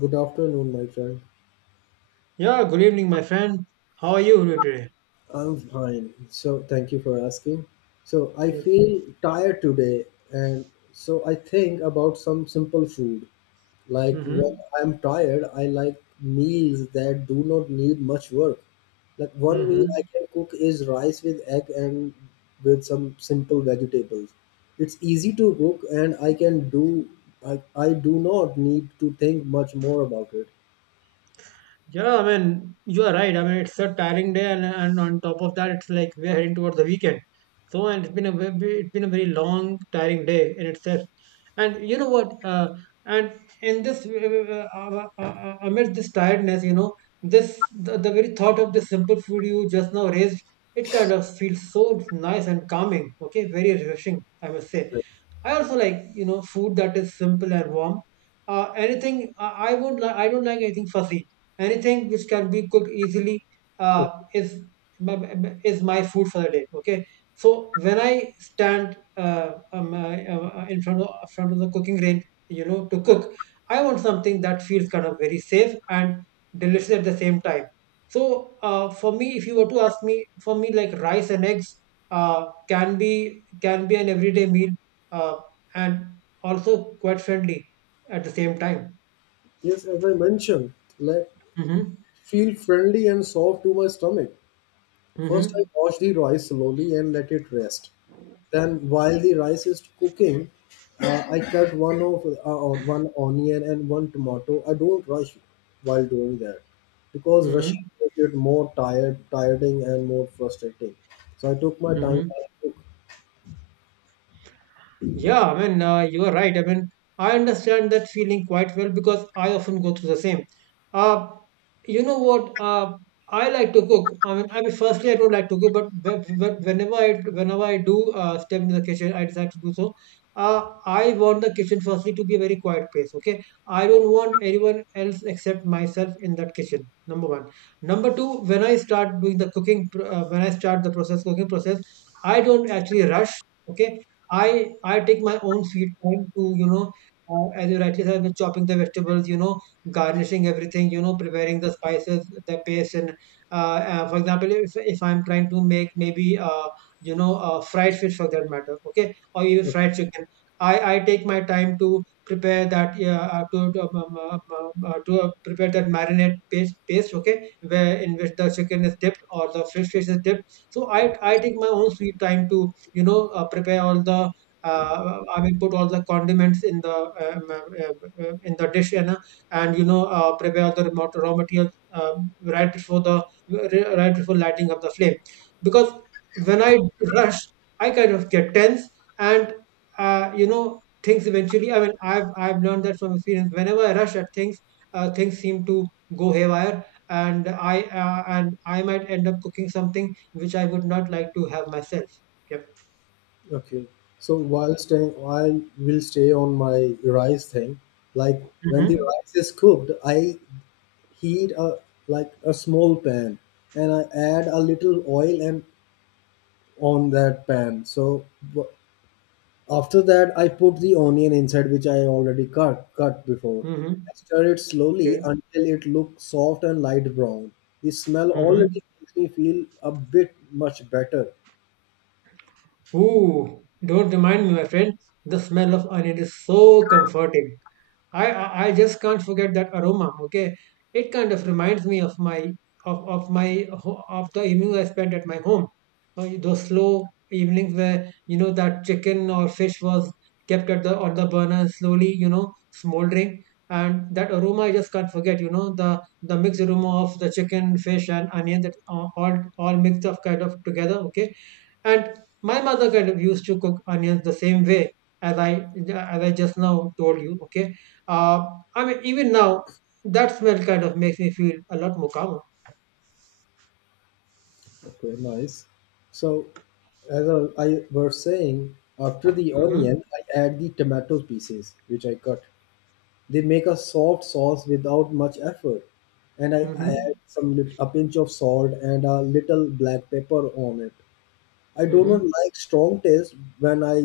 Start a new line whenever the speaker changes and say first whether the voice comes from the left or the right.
left: Good afternoon, my friend.
right: Yeah, good evening, my friend. How are you doing today?
left: I'm fine. Thank you for asking. So, I
right: Yep.
left: feel tired today, and so I think about some simple food. Like when
right: Mm-hmm.
left: I'm tired, I like meals that do not need much work. Like one meal I
right: Mm-hmm.
left: can cook is rice with egg and with some simple vegetables. It's easy to cook, and I can do. I do not need to think much more about it.
right: Yeah, I mean, you are right. I mean, it's a tiring day, and on top of that, it's like we're heading towards the weekend. So, and it's been a it's been a very long, tiring day in itself. And you know what? And in this, amidst this tiredness, the very thought of the simple food you just now raised, it kind of feels so nice and calming. Okay, very refreshing, I must say. I also like food that is simple and warm. Anything I won't like. I don't like anything fussy, anything which can be cooked easily, uh, is is my food for the day. Okay, so when I stand, in front of the cooking range, to cook, I want something that feels kind of very safe and delicious at the same time. So, for me, if you were to ask me, for me, like rice and eggs can be an everyday meal, uh, and also quite friendly at the same time.
left: Yes, as I mentioned, like
right: Mm-hmm.
left: feel friendly and soft to my stomach. First, I
right: Mm-hmm.
left: wash the rice slowly and let it rest. Then, while the rice is cooking, I cut one onion and one tomato. I don't rush while doing that because rushing
right: Mm-hmm.
left: makes it tiring, and more frustrating. So I took my time
right: Mhm.
left: while I cook.
right: Yeah, I mean, you are right. I mean, I understand that feeling quite well because I often go through the same. Uh, you know what? I like to cook. Firstly, I don't like to cook, but whenever I do step into the kitchen, I decide to do so. I want the kitchen firstly to be a very quiet place. Okay, I don't want anyone else except myself in that kitchen. Number one. Number two, when I start doing the cooking, when I start the process cooking process, I don't actually rush. Okay, I take my own sweet time to, you know, as you rightly said, with chopping the vegetables, you know, garnishing everything, you know, preparing the spices, the paste, and, for example, if I'm trying to make maybe, fried fish for that matter, okay, or even
left: Okay.
right: fried chicken, I take my time to prepare that. Yeah, to prepare that marinade paste, okay, where in which the chicken is dipped or the fish is dipped. So I take my own sweet time to, you know, prepare all the, I mean, put all the condiments in the, in the dish, and, you know, prepare all the remote raw materials, right before the, right before lighting of the flame. Because when I rush, I kind of get tense, and, you know, things eventually, I mean, I've learned that from experience. Whenever I rush at things, things seem to go haywire, and I might end up cooking something which I would not like to have myself. Yep.
left: Okay. So, I will stay on my rice thing. Like when the
right: Mhm.
left: rice is cooked, I heat a small pan, and I add a little oil and on that pan. So w- after that, I put the onion inside, which I already cut before.
right: Mhm.
left: I stir it
right: Okay.
left: slowly until it looks soft and light brown. The smell
right: Mhm.
left: already makes me feel a bit much better.
right: Ooh, don't remind me, my friend. The smell of onion is so comforting. I just can't forget that aroma. Okay, it kind of reminds me of my, of my ho- of the evenings I spent at my home. Those slow evenings where, you know, that chicken or fish was kept at the burner slowly, you know, smoldering, and that aroma I just can't forget. You know, the mixed aroma of the chicken, fish, and onion that, all mixed up kind of together. Okay, and my mother kind of used to cook onions the same way as I just now told you. Okay, uh, I mean, even now that smell kind of makes me feel a lot more calmer.
left: Okay, nice. So, as I was saying, after the
right: Mm-hmm.
left: onion, I add the tomato pieces, which I cut. They make a soft sauce without much effort, and I add
right: Mm-hmm.
left: a pinch of salt and a little black pepper on it. I do
right: Mm-hmm.
left: not like strong taste when I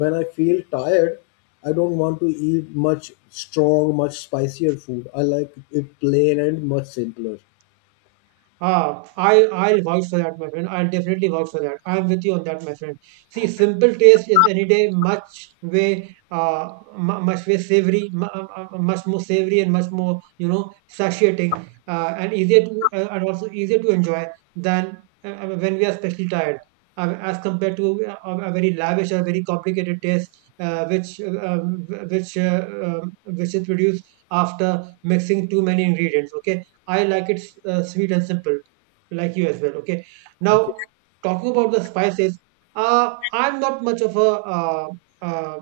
left: when I feel tired. I don't want to eat much strong, much spicier food. I like it plain and much simpler.
right: Ah, I'll vouch for that, my friend. I'll definitely vouch for that. I'm with you on that, my friend. See, simple taste is any day much way mu- much way savory, mu- much more savory and much more, you know, satiating, and also easier to enjoy than, when we are especially tired, as compared to, a very lavish or very complicated taste, which, which is produced after mixing too many ingredients. Okay, I like it sweet and simple, like you as well. Okay.
left: Okay.
right: Now, talking about the spices, I'm not much of a, uh, uh,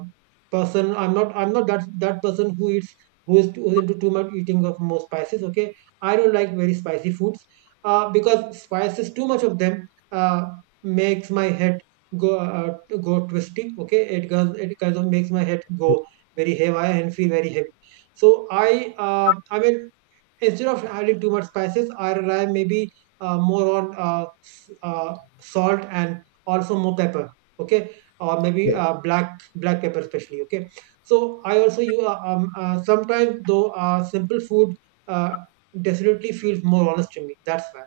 right: person. I'm not that person who eats, who is into too much eating of more spices. Okay. I don't like very spicy foods, because spices, too much of them, makes my head go, go twisty. Okay. It goes. It kind of makes my head go very heavy and feel very heavy. So instead of adding too much spices, I rely maybe, more on, salt and also more pepper. Okay, or maybe,
left: Okay.
right: black pepper especially. Okay, so I also you sometimes, though, simple food, uh, definitely feels more honest to me. That's why.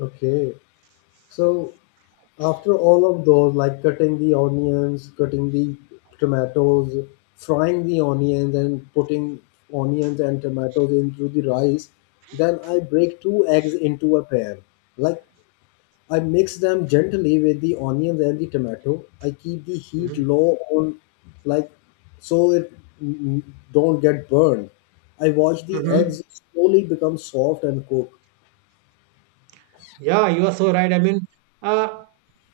left: Okay. So after all of those, like cutting the onions, cutting the tomatoes, frying the onions, and putting onions and tomatoes into the rice, then I break two eggs into a pan. Like, I mix them gently with the onions and the tomato. I keep the heat low on, like, so it mm, don't get burned. I watch the
right: Hmm.
left: eggs slowly become soft and cook.
right: Yeah, you are so right. I mean, uh,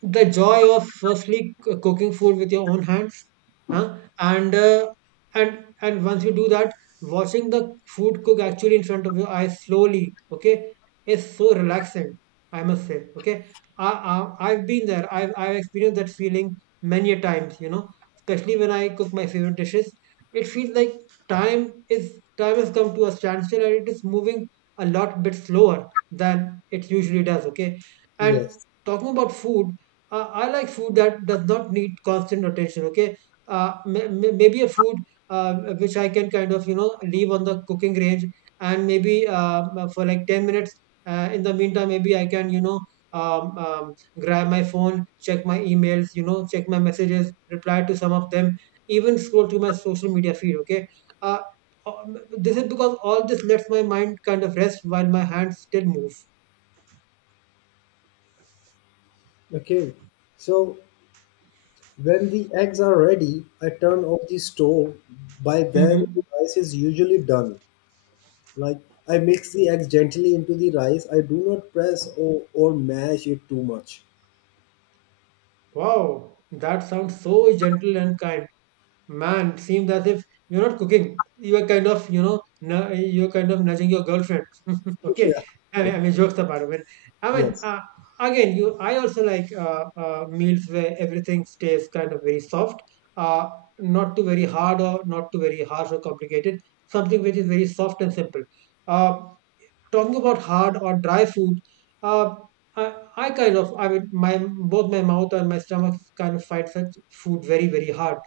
right: the joy of firstly cooking food with your own hands, huh? And, and once you do that, watching the food cook actually in front of your eyes slowly, okay, is so relaxing. I must say, okay. I've been there. I've experienced that feeling many a times. You know, especially when I cook my favorite dishes, it feels like time has come to a standstill and it is moving a lot bit slower than it usually does. Okay, and
left: Yes.
right: talking about food, I like food that does not need constant attention. Okay, maybe a food, uh, which I can kind of, you know, leave on the cooking range and maybe, for like 10 minutes. In the meantime, maybe I can, you know, um, um, grab my phone, check my emails, you know, check my messages, reply to some of them, even scroll through my social media feed. Okay, uh, this is because all this lets my mind kind of rest while my hands still move.
left: Okay. So when the eggs are ready, I turn off the stove. By then, the
right: Mhm.
left: rice is usually done. Like, I
right: Oh,
left: mix the eggs gently into the rice. I do not press or mash it too much.
right: wow, that sounds so gentle and kind. Man, seems as if you're not cooking. You are kind of, you know, you're kind of nudging your girlfriend. Okay,
left: Yeah.
right: jokes apart. I mean,
left: Yes.
right: uh, again, you. I also like, meals where everything stays kind of very soft, uh, not too very hard or not too very harsh or complicated. Something which is very soft and simple. Uh, Talking about hard or dry food, uh, I kind of, I mean, my both my mouth and my stomach kind of fight such food very, very hard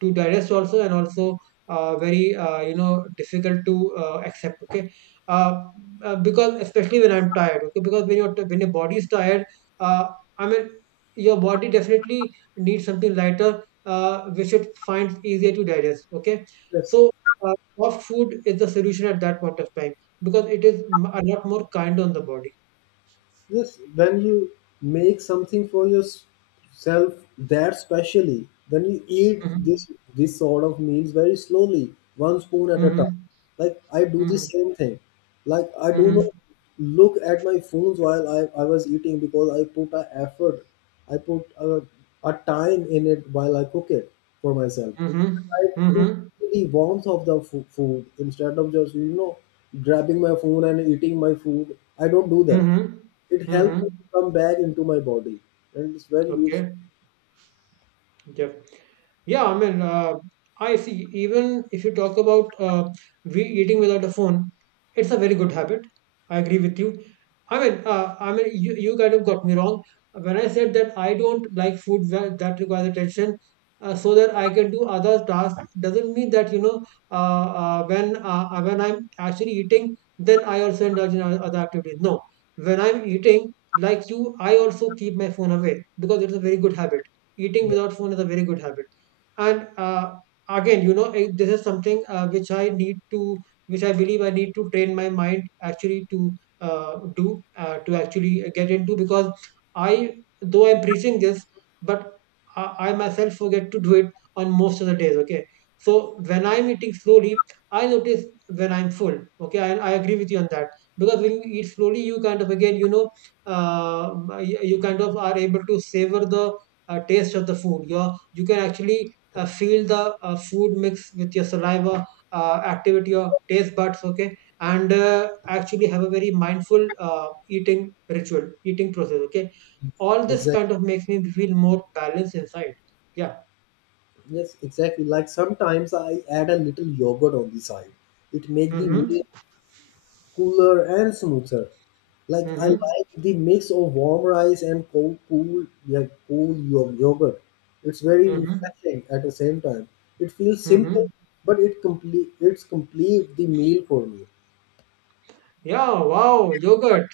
right: to digest also, and also, very, you know, difficult to, accept. Okay, uh, because especially when I'm tired. Okay, because when your body is tired, uh, I mean, your body definitely needs something lighter, which it finds easier to digest. Okay,
left: Yes.
right: so, uh, soft food is the solution at that point of time because it is m a lot more kind on the body.
left: Yes, when you make something for yourself that specially, then you eat
right: Mhm.
left: this sort of meals very slowly, one spoon at a time.
right: Mhm.
left: Like I do the
right: Mhm.
left: same thing. Like I do
right: Mhm.
left: not look at my phones while I was eating because I put a effort, I put a time in it while I cook it for myself.
right: Mhm.
left: I
right: Mhm.
left: to
right: Mhm.
left: feel the warmth of the food instead of just, you know, grabbing my phone and eating my food. I don't do that.
right: Mhm.
left: It helped
right: Mhm.
left: me to come back into my body, and it's very useful.
right: Okay. Yep. Yeah, I mean, I see. Even if you talk about, we eating without a phone, it's a very good habit. I agree with you. You, you kind of got me wrong when I said that I don't like food that, that requires attention, so that I can do other tasks. Doesn't mean that, you know, when I'm actually eating, then I also indulge in other activities. No, when I'm eating, like you, I also keep my phone away because it's a very good habit. Eating
left: Yeah,
right: without phone is a very good habit, and, again, you know it, this is something, which I need to, which I believe I need to train my mind actually to, do to actually get into. Because I, though I'm preaching this, but I myself forget to do it on most of the days. Okay, so when I'm eating slowly, I notice when I'm full. Okay, I agree with you on that, because when you eat slowly, you kind of, again, you know, uh, you kind of are able to savor the, taste of the food. You can actually, feel the, food mix with your saliva, activate your taste buds, okay, and, actually have a very mindful, eating ritual, eating process, okay. All this
left: exactly.
right: kind of makes me feel more balanced inside. Yeah.
left: Yes, exactly. Like sometimes I add a little yogurt on the side. It make the
right: Mm-hmm.
left: meal cooler and smoother. Like I
right: Mm-hmm.
left: like the mix of warm rice and cold cool, yeah, cool yogurt. It's very
right: Mm-hmm.
left: refreshing at the same time. It feels simple,
right: Mm-hmm.
left: but it's complete the meal for me.
right: Yeah. Wow. Yogurt.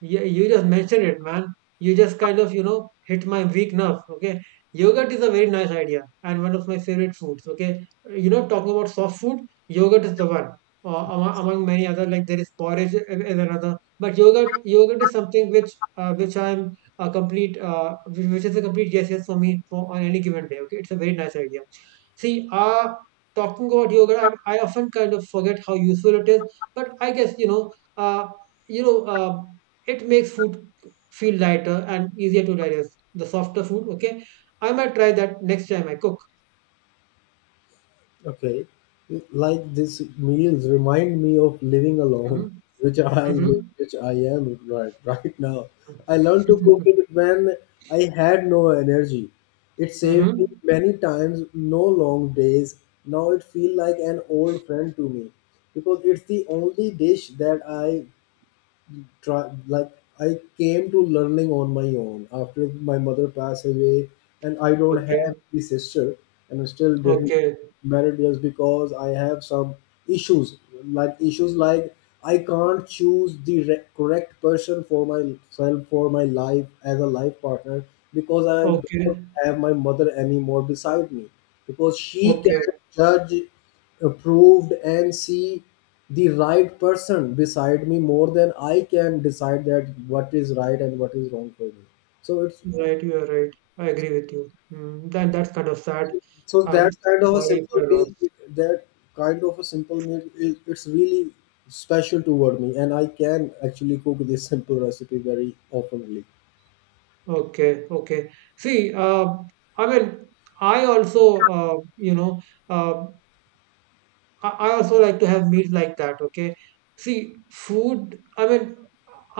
right: Yeah, you just mentioned it, man. You just kind of, hit my weak nerve. Okay. Yogurt is a very nice idea and one of my favorite foods. Okay. Talking about soft food, yogurt is the one. Among many other, like there is porridge is another, but yogurt is something which I'm a complete, whi- which is a complete yes, yes for me for on any given day. Okay, it's a very nice idea. See, talking about yoga, I often kind of forget how useful it is, but I guess you know, uh, it makes food feel lighter and easier to digest. The softer food, okay. I might try that next time I cook.
left: Okay. Like these meals remind me of living alone,
right: Mm-hmm.
left: which I
right: Mm-hmm.
left: live, which I am right now. I learned to cook it when I had no energy. It saved me
right: Mm-hmm.
left: many times, no long days. Now it feels like an old friend to me because it's the only dish that I try, like, I came to learning on my own after my mother passed away, and I don't have
right: Okay.
left: the sister, and I still didn't get
right: Okay.
left: married just because I have some issues, like issues like I can't choose the correct person for myself for my life as a life partner because I don't
right: Okay.
left: have my mother anymore beside me because she can
right: Okay.
left: judge, approved, and see the right person beside me more than I can decide that what is right and what is wrong for me. So it's,
right: Right. You are right. I agree with you. Then that's kind of sad.
left: so
right: I'm
left: that kind
right: I'm
left: of a
right: sorry for
left: simple
right: your
left: meal,
right: loss.
left: that kind of a simple meal, is, it's really special toward me, and I can actually cook this simple recipe very openly.
right: Okay, okay. See, I mean, I also, uh, I also like to have meals like that. Okay. See, food. I mean,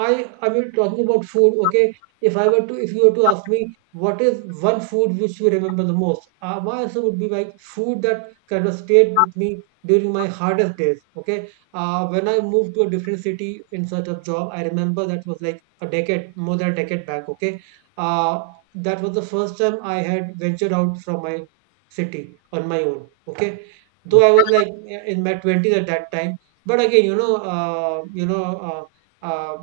right: I mean talking about food, okay. If you were to ask me what is one food which you remember the most, my answer would be like food that kind of stayed with me during my hardest days. Okay. When I moved to a different city in search of job, I remember that was like a decade, more than a decade back. Okay. Uh, that was the first time I had ventured out from my city on my own. Okay.
left: Okay,
right: Though I was like in my twenties at that time, but again, you know, you know. Uh,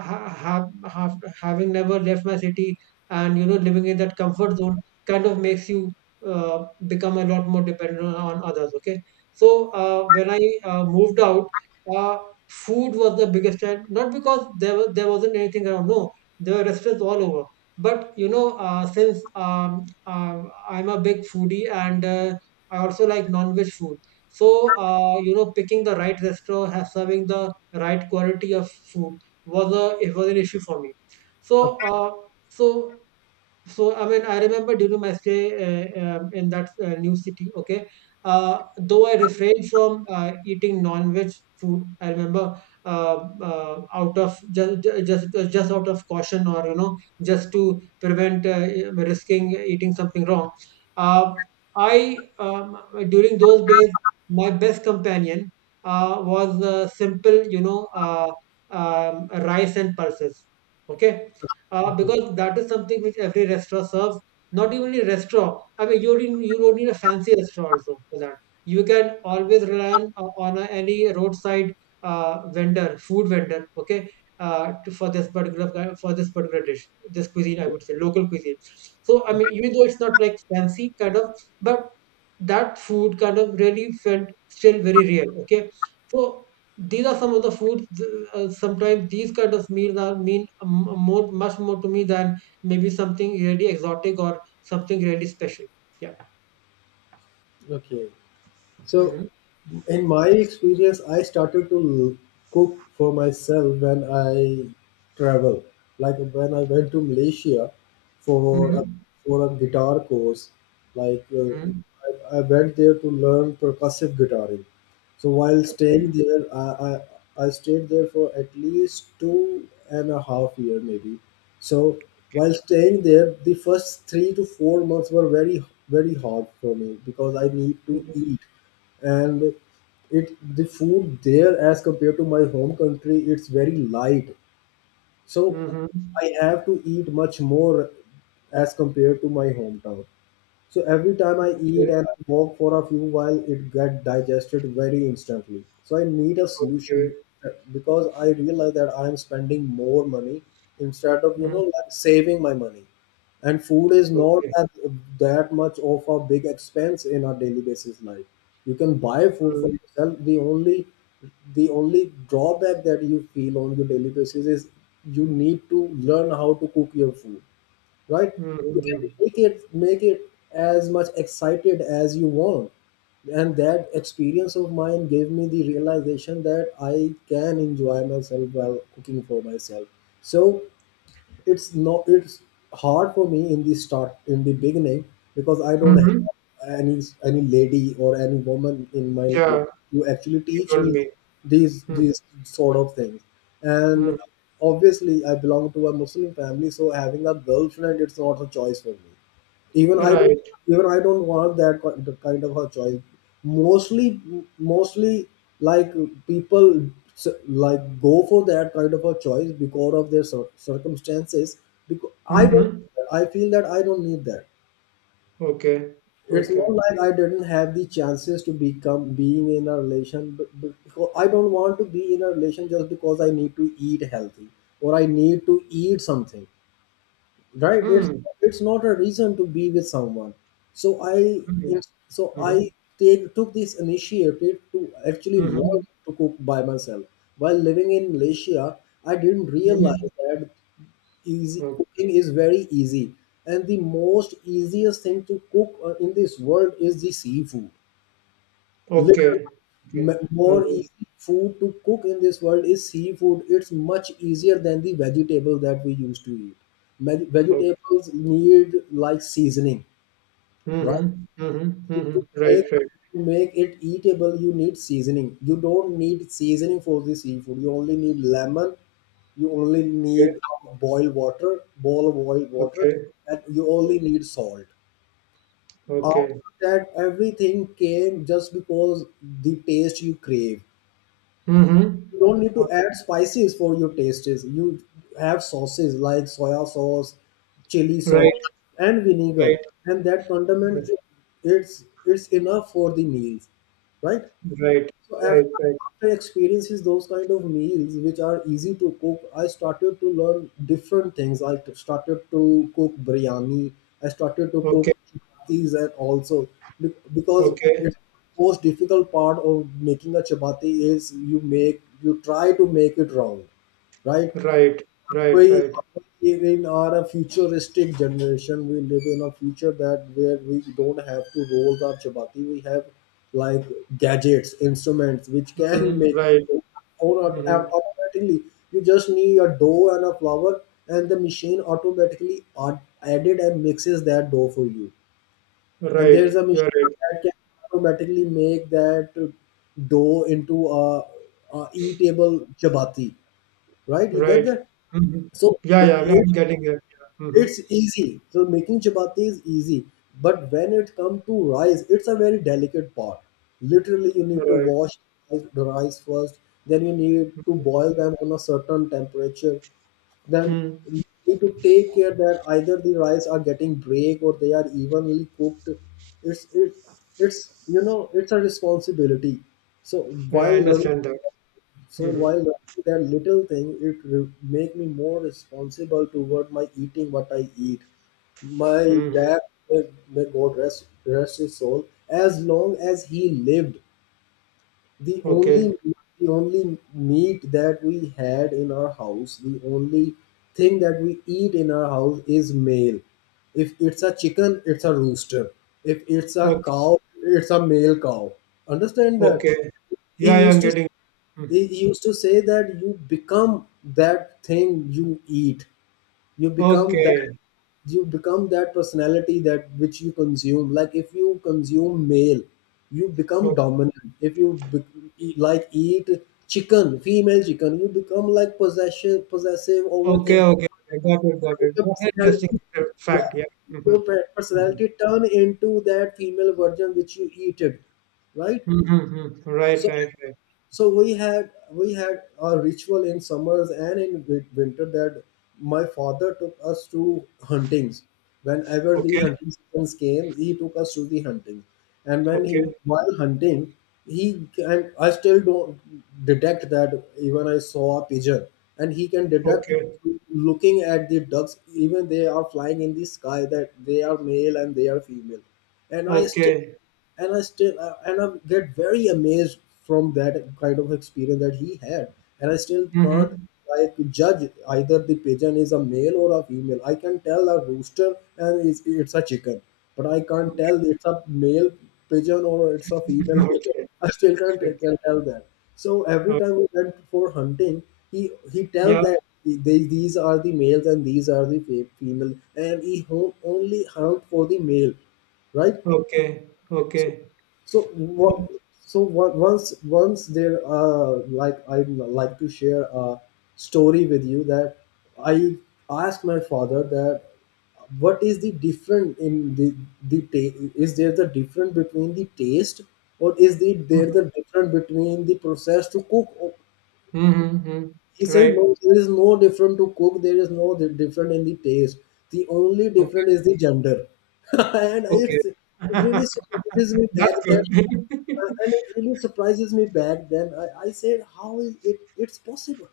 right: ha- ha- having never left my city and living in that comfort zone kind of makes you uh, become a lot more dependent on others, okay. So when I moved out, uh, food was the biggest challenge, not because there wasn't anything around. No, there were restaurants all over, but since uh, I'm a big foodie and I also like non-veg food. So you know, picking the right restaurant has serving the right quality of food was a it was an issue for me. So uh so so I mean, I remember during my stay in that new city. Okay, though I refrained from eating non-veg food, I remember out of just out of caution or just to prevent risking eating something wrong. Uh, I During those days, my best companion was simple, rice and pulses. Okay,
left: okay,
right: because that is something which every restaurant serves. Not even a restaurant. I mean, you don't need a fancy restaurant also for that. You can always rely on any roadside vendor, food vendor, okay, for this particular for this particular dish, this cuisine, I would say, local cuisine. So I mean,
left: okay,
right: even though it's not like fancy kind of, but that food kind of really felt still very real, okay. So these are some of the foods, sometimes these kind of meals are more, much more to me than maybe something really exotic or something really special, yeah.
left: okay. So,
right: Mm-hmm.
left: in my experience, I started to cook for myself when I travel. Like when I went to Malaysia for a,
right: Mm-hmm.
left: for a guitar course, like
right: Mm-hmm.
left: I went there to learn percussive guitaring. So while staying
right: Okay,
left: there, I stayed there for at least 2.5 years maybe. So
right: okay.
left: while staying there, the first 3 to 4 months were very very hard for me because I need to
right: Mm-hmm.
left: eat, and it, the food there as compared to my home country it's very light, so
right: Mm-hmm,
left: I have to eat much more as compared to my hometown. So every time I eat
right: okay,
left: and I walk for a few while, it get digested very instantly. So I need a
right: okay.
left: solution, because I realize that I am spending more money instead of, you know,
right: Mm-hmm.
left: like saving my money. And food is not
right: Okay.
left: that, that much of a big expense in our daily basis life. You can buy food for
right: Mm-hmm.
left: yourself. The only drawback that you feel on your daily basis is you need to learn how to cook your food, right? You can
right: Mm-hmm.
left: make it as much excited as you want. And that experience of mine gave me the realization that I can enjoy myself while cooking for myself. So it's no, it's hard for me in the start, in the beginning, because I don't
right: Mm-hmm,
left: have any lady or any woman in my life
right: yeah,
left: who actually
right: you
left: teach
right: told
left: me
right: me.
left: these
right: Mm-hmm.
left: these sort of things. And
right: Mm-hmm,
left: obviously I belong to a Muslim family, so having a girlfriend, it's not a choice for me. even i don't
right: right.
left: Even I don't want that the kind of a choice. mostly Mostly, like, people like go for that kind of a choice because of their circumstances. Because I don't,
right: Mm-hmm.
left: I feel that I don't need that.
right: Okay,
left: It's
right: okay.
left: not like I didn't have the chances to become being in a relation, but because I don't want to be in a relation just because I need to eat healthy or I need to eat something, right? it's
right: Mm-hmm.
left: it's not a reason to be with someone. so i
right: Mm-hmm.
left: so
right: Mm-hmm.
left: I take took this initiative to actually learn
right: Mhm.
left: to cook by myself while living in Malaysia. I didn't
right: Mhm.
left: realize that easy
right: O
left: cooking is very easy, and the most easiest thing to cook, in this world is the seafood. Little
right: Okay. Okay.
left: m- more
right: Mhm.
left: easy food to cook in this world is seafood. It's much easier than the vegetable that we used to eat.
right: O
left: Vegetables need like seasoning, right?
right: Mhm. Mhm.
left: to
right: Mhm. Right,
left: make
right: right.
left: to make it eatable you need seasoning. You don't need seasoning for the seafood. You only need lemon, you only need
right: Okay.
left: boil water, bowl of boiled water,
right: Okay.
left: and you only need salt. After
right: Okay.
left: that, everything came just because the taste you crave, you
right: Mhm.
left: don't need
right: O
left: to add spices for your tastes. You have sauces like soya sauce, chili sauce,
right: Right,
left: and
right: right,
left: vinegar, and that condiment,
right: right,
left: it's enough for the meals, right?
right: right,
left: So
right: right, right.
left: after experiences those kind of meals which are easy to cook, I started to learn different things. I started to cook biryani. I started to
right: Okay.
left: cook chapatis, and also because
right: Okay.
left: it's most difficult part of making a chapati is you make you try to make it wrong, right?
right: Right. Right,
left: We
right: right.
left: live in our futuristic generation. We live in a future that where we don't have to roll our chapati. We have, like, gadgets, instruments which can
right: Mhm.
left: make,
right: Right.
left: or
right: Mhm.
left: automatically, you just need a dough and a flour, and the machine automatically added and mixes that dough for you, and
right: Right.
left: there's a
right: You're
left: machine
right: right.
left: that can automatically make that dough into a eatable chapati, right? You get
right: Right.
left: that?
right: Mhm.
left: So
right: Yeah, yeah.
left: it,
right: I'm getting it. Yeah. Mhm.
left: it's easy. So making chapati is easy, but when it comes to rice, it's a very delicate part. Literally, you need to
right: Right.
left: wash the rice first. Then you need to boil them on a certain temperature. Then you
right: Mm.
left: need to take care that either the rice are getting break or they are evenly cooked. It's it, it's, you know, it's a responsibility. So
right: Yeah, I
left: while learning,
right: understand that.
left: so while
right: Mhm.
left: writing that little thing, it make me more responsible toward my eating, what I eat. My
right: Mhm.
left: dad, may God rest his soul, as long as he lived, the
right: Okay.
left: only the only meat that we had in our house, the only thing that we eat in our house is male. If it's a chicken, it's a rooster. If it's a
right: Okay.
left: cow, it's a male cow. Understand that?
right: Okay. Yeah,
left: he
right: yeah,
left: used
right: I'm
left: to
right: getting. Mm.
left: he used to say that you become that thing you eat. You become that,
right: Okay.
left: you become that personality that which you consume. Like if you consume male, you become
right: O-
left: dominant. If you be, eat- like eat chicken, female chicken, you become like possession, possessive,
right: Okay,
left: overthink
right: okay. Okay. Got it, got it.
left: your
right: That's interesting
left: personality. Yeah,
right: fact. Yeah. Mm-hmm.
left: your
right: Mm-hmm.
left: personality turn into that female version which you eat it, right?
right: Mm-hmm. Right,
left: so
right: right, right.
left: so we had a ritual in summers and in winter that my father took us to huntings. Whenever the
right: Okay,
left: hunting seasons came, he took us to the hunting. And when he,
right: okay,
left: while hunting, he, and I still don't detect that. Even I saw a pigeon, and he can deduct,
right: okay,
left: looking at the ducks even they are flying in the sky, that they are male and they are female. and i still
right: okay.
left: and I still and I get very amazed from that kind of experience that he had, and I still can't
right: Mm-hmm.
left: like judge either the pigeon is a male or a female. I can tell a rooster and it's a chicken, but I can't
right: Okay,
left: tell it's a male pigeon or it's a female pigeon.
right: okay,
left: I still can't tell,
right: okay.
left: can tell that. So every
right: Uh,
left: time we went for hunting, he tells
right: yeah,
left: that these are the males and these are the female, and he only hunt for the male, right?
right: okay,
left: So
right: okay.
left: so what? So what? Once there, like I like to share a story with you that I asked my father that what is the different in the is there the difference between the taste, or is there
right: Mm-hmm.
left: the difference between the process to cook?
right: Mm-hmm.
left: He said,
right: Right,
left: no, there is no different to cook. There is no different in the taste. The only
right: okay,
left: different is the gender. and
right: okay.
left: it's, it really surprises me back
right: That's
left: that,
right: good.
left: and it really surprises me back then. I said, how is it's possible?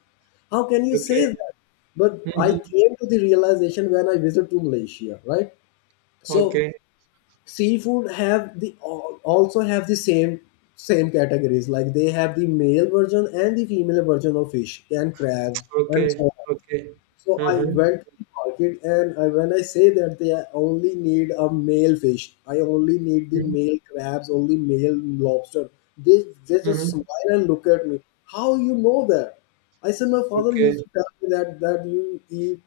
left: How can you say
right: Okay.
left: that? But I
right: Mm-hmm.
left: came to the realization when I visited to Malaysia, right? So
right: Okay.
left: seafood have the also have the same same categories, like they have the male version and the female version of fish and crabs and so
right: Okay,
left: on.
right: okay.
left: So I
right: Uh-huh.
left: went to the market when I say that they only need a male fish, I only need the
right: Mhm,
left: male crabs, only male lobster. They just
right: mhm.
left: smile and look at me. How you know that? I said my father
right: Okay.
left: used to tell me that that you eat,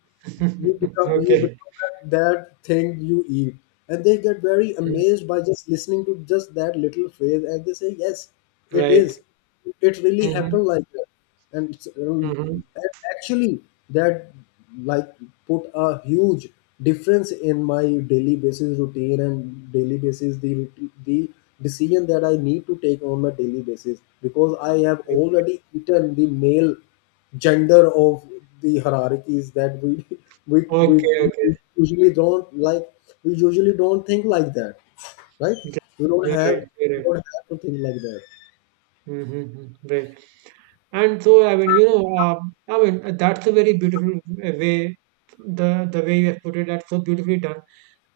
left: you become, you
right: Okay.
left: become that, that thing you eat, and they get very
right: Mhm.
left: amazed by just listening to just that little phrase, and they say yes, it is.
right: Right.
left: It really
right: Mhm,
left: happened like that, and it's
right: mhm.
left: actually that, like, put a huge difference in my daily basis routine and daily basis the decision that I need to take on my daily basis, because I have
right: Okay.
left: already eaten the male gender of the hierarchies that we we, we
right: Okay, okay.
left: usually don't like, we usually don't think like that, right?
right: Okay.
left: we don't
right: You're
left: have
right: right. You're
left: we
right: right.
left: don't have to think like that.
right: Mm-hmm. Right. And so, I mean, I mean, that's a very beautiful way, the way you have put it, that's so beautifully done.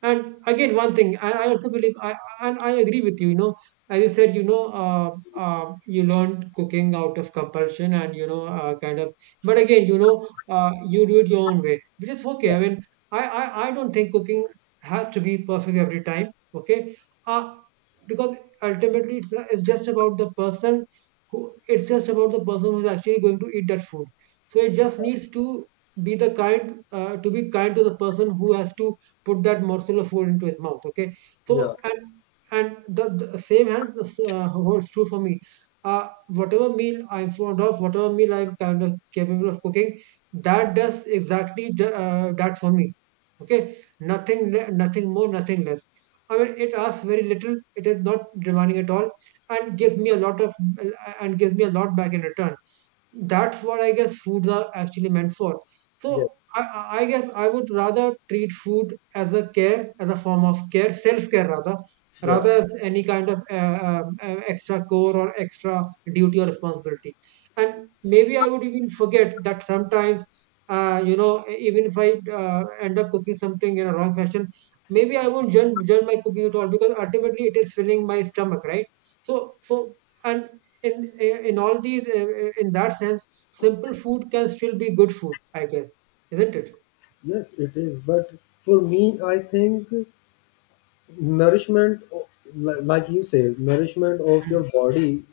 right: And again, one thing, I, and I agree with you, you know, as you said, you learned cooking out of compulsion and, kind of, but again, you do it your own way, which is okay.
left: Yeah,
right: I mean, I don't think cooking has to be perfect every time, okay? Uh, because ultimately, it's just about the person it's just about the person who's actually going to eat that food. So it just needs to be to be kind to the person who has to put that morsel of food into his mouth, okay.
left: yeah,
right: So and and the same hand holds true for me, uh, whatever meal I'm fond of, whatever meal I'm kind of capable of cooking, that does exactly that for me, okay. Nothing more, nothing less. I mean, it asks very little, it is not demanding at all, and gives me a lot of and gives me a lot back in return. That's what I guess foods are actually meant for.
left: yeah,
right: So I guess I would rather treat food as a care, as a form of care, self-care rather,
left: yeah.
right: rather as any kind of extra core or extra duty or responsibility. And maybe I would even forget that sometimes, you know, even if I end up cooking something in a wrong fashion, maybe I won't judge my cooking at all because ultimately it is filling my stomach, right? So, so and in in all these in that sense, simple food can still be good food, I guess, isn't it?
left: Yes, it is. But for me, I think nourishment, like you say, nourishment of your
right: Mm-hmm.
left: body,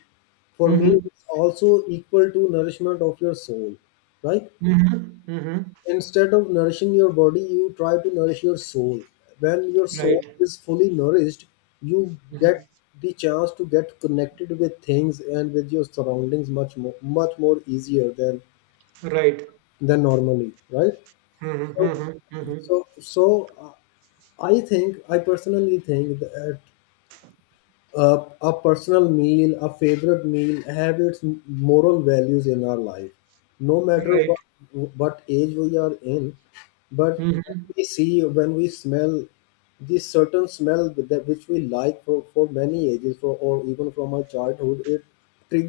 left: for me,
right: Mm-hmm.
left: it's also equal to nourishment of your soul, right?
right: Mm-hmm.
left: Instead of nourishing your body, you try to nourish your soul. When your soul
right: Right.
left: is fully nourished, you get
right: Mm-hmm.
left: the chance to get connected with things and with your surroundings much more, much more easier
right: Right.
left: than normally, right?
right: Mm-hmm.
left: So,
right: Mm-hmm. Mm-hmm.
left: so I think, I personally think that a personal meal, a favorite meal, have its moral values in our life. No matter
right: Right.
left: what age we are in, but when
right: Mm-hmm.
left: we see, when we smell this certain smell that which we like for many ages for or even from our childhood, it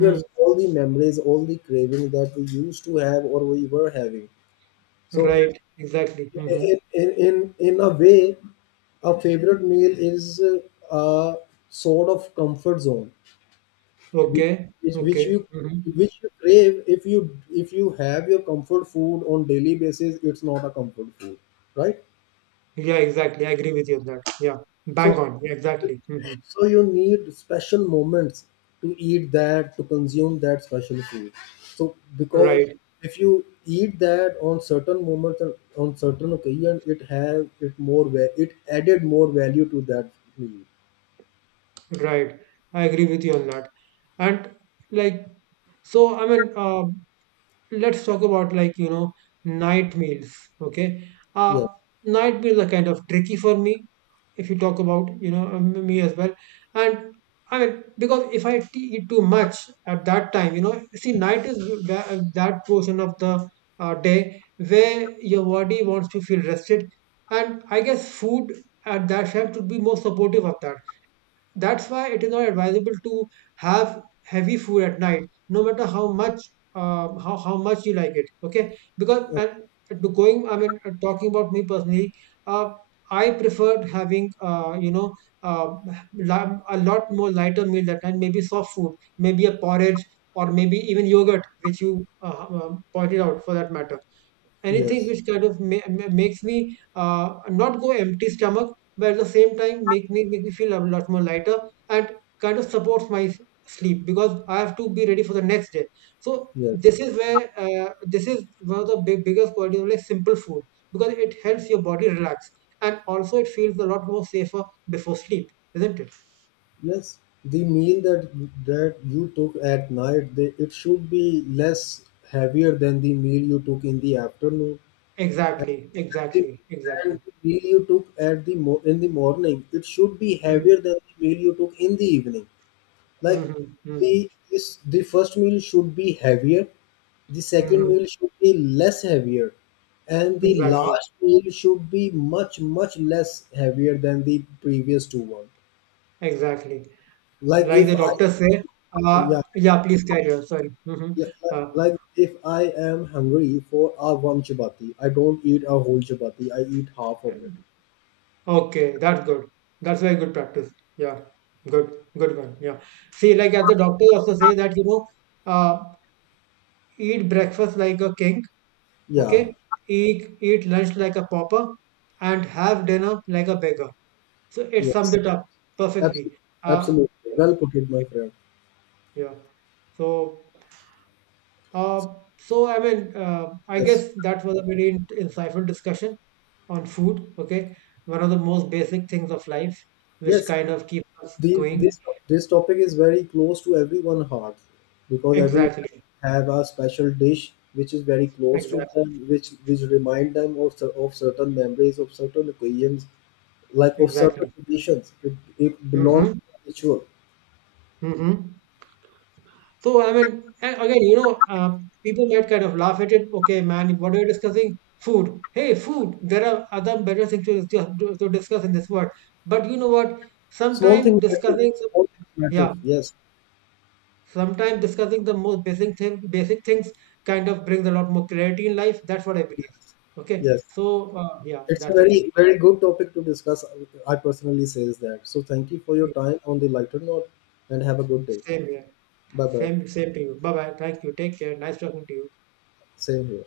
right: Mm-hmm.
left: all the memories, all the craving that we used to have or we were having. So
right: Right, exactly. Mm-hmm.
left: in a way, a favorite meal is a sort of comfort zone, which
right: Okay,
left: which
right: okay.
left: you,
right: Mm-hmm.
left: which you crave. If you, if you have your comfort food on daily basis, it's not a comfort food, right?
right: Yeah, exactly, I agree with you on that, yeah. Bang
left: So
right: on, yeah, exactly. Mm-hmm.
left: So you need special moments to eat that, to consume that special food. So because
right: Right,
left: if you eat that on certain moments and on certain occasion, it have it more it added more value to that meal.
right: right, I agree with you on that. And like, so I mean, let's talk about, night meals, okay. uh
left: Yes,
right: Night meals are kind of tricky for me if you talk about me as well. And I mean, because if eat too much at that time, you know, see, night is that portion of the day where your body wants to feel rested, and I guess food at that time should be more supportive of that. That's why it is not advisable to have heavy food at night, no matter how much how much you like it. Okay, because
left: uh,
right: and to going, I mean, talking about me personally, uh, I preferred having uh, a lot more lighter meal that night, maybe soft food, maybe a porridge, or maybe even yogurt, which you pointed out for that matter, anything
left: yes,
right: which kind of makes me not go empty stomach, but at the same time make me feel a lot more lighter and kind of supports my sleep, because I have to be ready for the next day. So
left: yes,
right: this is where, this is one of the biggest qualities of like simple food, because it helps your body relax, and also it feels a lot more safer before sleep, isn't it?
left: yes. The meal that you took at night, they, it should be less heavier than the meal you took in the afternoon.
right: Exactly,
left: The
right: exactly,
left: than
right: exactly.
left: the meal you took at the in the morning, it should be
right: Hmm.
left: heavier than the meal you took in the evening. Like
right: Hmm. Hmm.
left: the this, the first meal should be heavier, the second meal
right: Hmm.
left: should be less heavier, and the
right: Exactly,
left: last meal should be much much less heavier than the previous two one.
right: exactly.
left: like
right: Like
left: if
right: the
left: i
right: doctor say,
left: yeah
right: yeah, please carry on. Sorry. Hmm. Uh,
left: like if I am hungry for a one chapati, I don't eat a whole chapati, I eat half of it.
right: okay, that's good. That's very good practice. Yeah, good, good one. Yeah. See, like as the doctor also say that, you know, uh, eat breakfast like a king. Okay,
left: Yeah,
right: eat lunch like a pauper, and have dinner like a beggar. So it sums
left: yes.
right: it up perfectly.
left: Absolutely, absolutely.
right: Yeah,
left: Well put it, my friend.
right: yeah. So. Uh, so, I mean, I
left: Yes,
right: guess that was a very insightful discussion on food. Okay. One of the most basic things of life, which
left: yes.
right: kind of keeps us
left: The,
right: going.
left: this topic is very close to everyone's heart because everyone
right: Exactly.
left: have a special dish which is very close to
right: Exactly.
left: them, which remind them of of certain memories, of certain occasions, like of certain
right: Exactly.
left: traditions. It belongs
right: Mm-hmm.
left: to the ritual.
right: Mm-hmm. So, I mean, again, people might kind of laugh at it. Okay, man, what are you discussing? Food. Hey, food. There are other better things to, to discuss in this world. But you know what?
left: Small things
right: Sometimes
left: matter.
right: discussing, some,
left: Small things matter.
right: yeah.
left: Yes,
right: Sometimes discussing the most basic thing, basic things kind of brings a lot more clarity in life. That's what I believe.
left: yes,
right: Okay.
left: yes.
right: So yeah,
left: It's a
right: that's the thing.
left: very, very good topic to discuss, I personally says that. So thank you for your
right: Yeah.
left: time on the lighter note and have a good day.
right: Same here.
left: Bye bye.
right: Same, same to you. Bye bye. Thank you. Take care. Nice talking to you.
left: Same here.